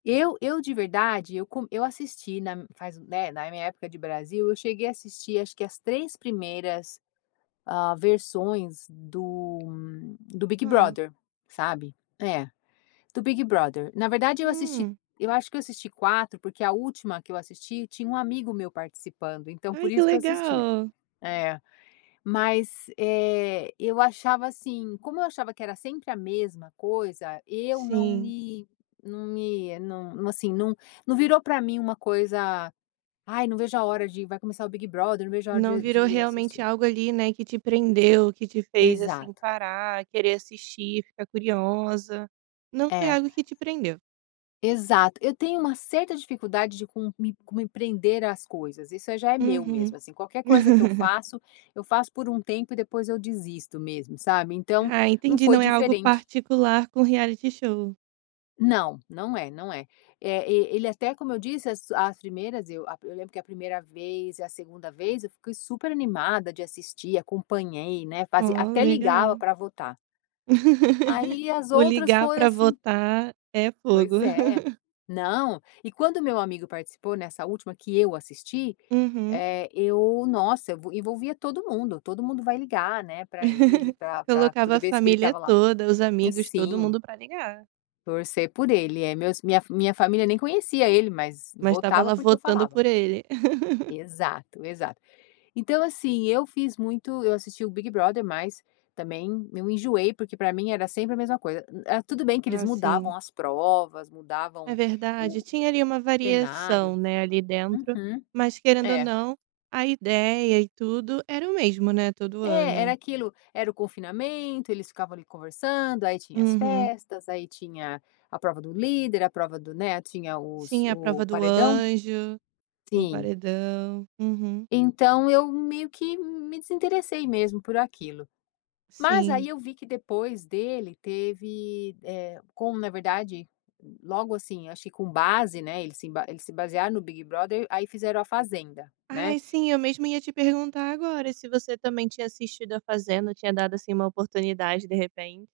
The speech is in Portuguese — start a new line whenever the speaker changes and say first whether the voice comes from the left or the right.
left: Eu eu, de verdade, eu co eu assisti na faz né, na minha época de Brasil, eu cheguei a assistir acho que as 3 primeiras, hã, versões do do Big
right: Hã.
left: Brother, sabe, é, do Big Brother. Na verdade, eu assisti
right: Hum.
left: eu acho que eu assisti 4, porque a última que eu assisti tinha um amigo meu participando, então, por
right: Ai que
left: isso, que eu assisti.
right: legal.
left: É. Mas, eh, eu achava, assim, como eu achava que era sempre a mesma coisa, eu não
right: Sim.
left: me não me não, assim, não num virou para mim uma coisa, "Ai não vejo a hora de, vai começar o Big Brother, não vejo a hora
right: Não
left: de de
right: virou,
left: ir
right: realmente,
left: assistir".
right: algo, ali, né, que te prendeu, que te fez assim
left: Exato.
right: parar, querer assistir, ficar curiosa, não foi
left: É.
right: algo que te prendeu.
left: Exato, eu tenho uma certa dificuldade de co de co me prender as coisas, isso aí já é meu
right: Uhum.
left: mesmo, assim, qualquer coisa que eu faço, eu faço por um tempo e depois eu desisto mesmo, sabe, então,
right: Ah
left: não
right: entendi,
left: foi
right: não é algo
left: diferente.
right: particular com reality show.
left: Não, não é, não é. É, e ele até como eu disse, as as primeiras eu a eu lembro que a 1º vez e a 2º vez eu fiquei super animada de assistir, acompanhei, né, fazia
right: Oh,
left: até ligava
right: legal.
left: para votar. Aí as
right: O
left: outras
right: ligar
left: foi
right: para
left: assim
right: votar, é fogo.
left: Pois é, não, e quando meu amigo participou, nessa última que eu assisti,
right: Uhum.
left: eh, eu nossa, evo envolvia todo mundo, todo mundo vai, ligar, né, para ele pra pra
right: Colocava a
left: toda vez que ele
right: família
left: estava lá.
right: toda, os amigos, todo
left: Sim.
right: mundo para ligar.
left: Torcer por ser ele. É, meus minha minha família nem conhecia ele, mas
right: Mas estava
left: votava,
right: lá
left: porque eu
right: votando
left: falava.
right: por ele.
left: Exato, exato. Então, assim, eu fiz muito eu assisti o Big Brother, mas também eu enjoei, porque para mim era sempre a mesma coisa. Era tudo bem que eles
right: Ah,
left: mudavam
right: sim.
left: as provas, mudavam
right: É verdade.
left: o o
right: Tinha ali uma variação,
left: cenário.
right: né, ali dentro,
left: Uhum.
right: mas, querendo ou
left: É.
right: não, a ideia e tudo era o mesmo, né, todo
left: É, era
right: ano.
left: aquilo, era o confinamento, eles ficavam ali conversando, aí tinha as
right: Uhum.
left: festas, aí tinha a prova do líder, a prova do, né, tinha os
right: Sim, a
left: o
right: prova do
left: paredão.
right: anjo, o
left: Sim.
right: paredão. Uhum.
left: Então, eu meio que me desinteressei mesmo por aquilo. Mas
right: Sim.
left: aí eu vi que depois dele teve, eh, como na verdade, logo assim, acho que com base, né, eles se emba eles se basearam no Big Brother, aí fizeram a fazenda, né.
right: Ai, sim, eu mesmo ia te perguntar agora, se você também tinha assistido a fazenda, tinha dado, assim, uma oportunidade, de repente.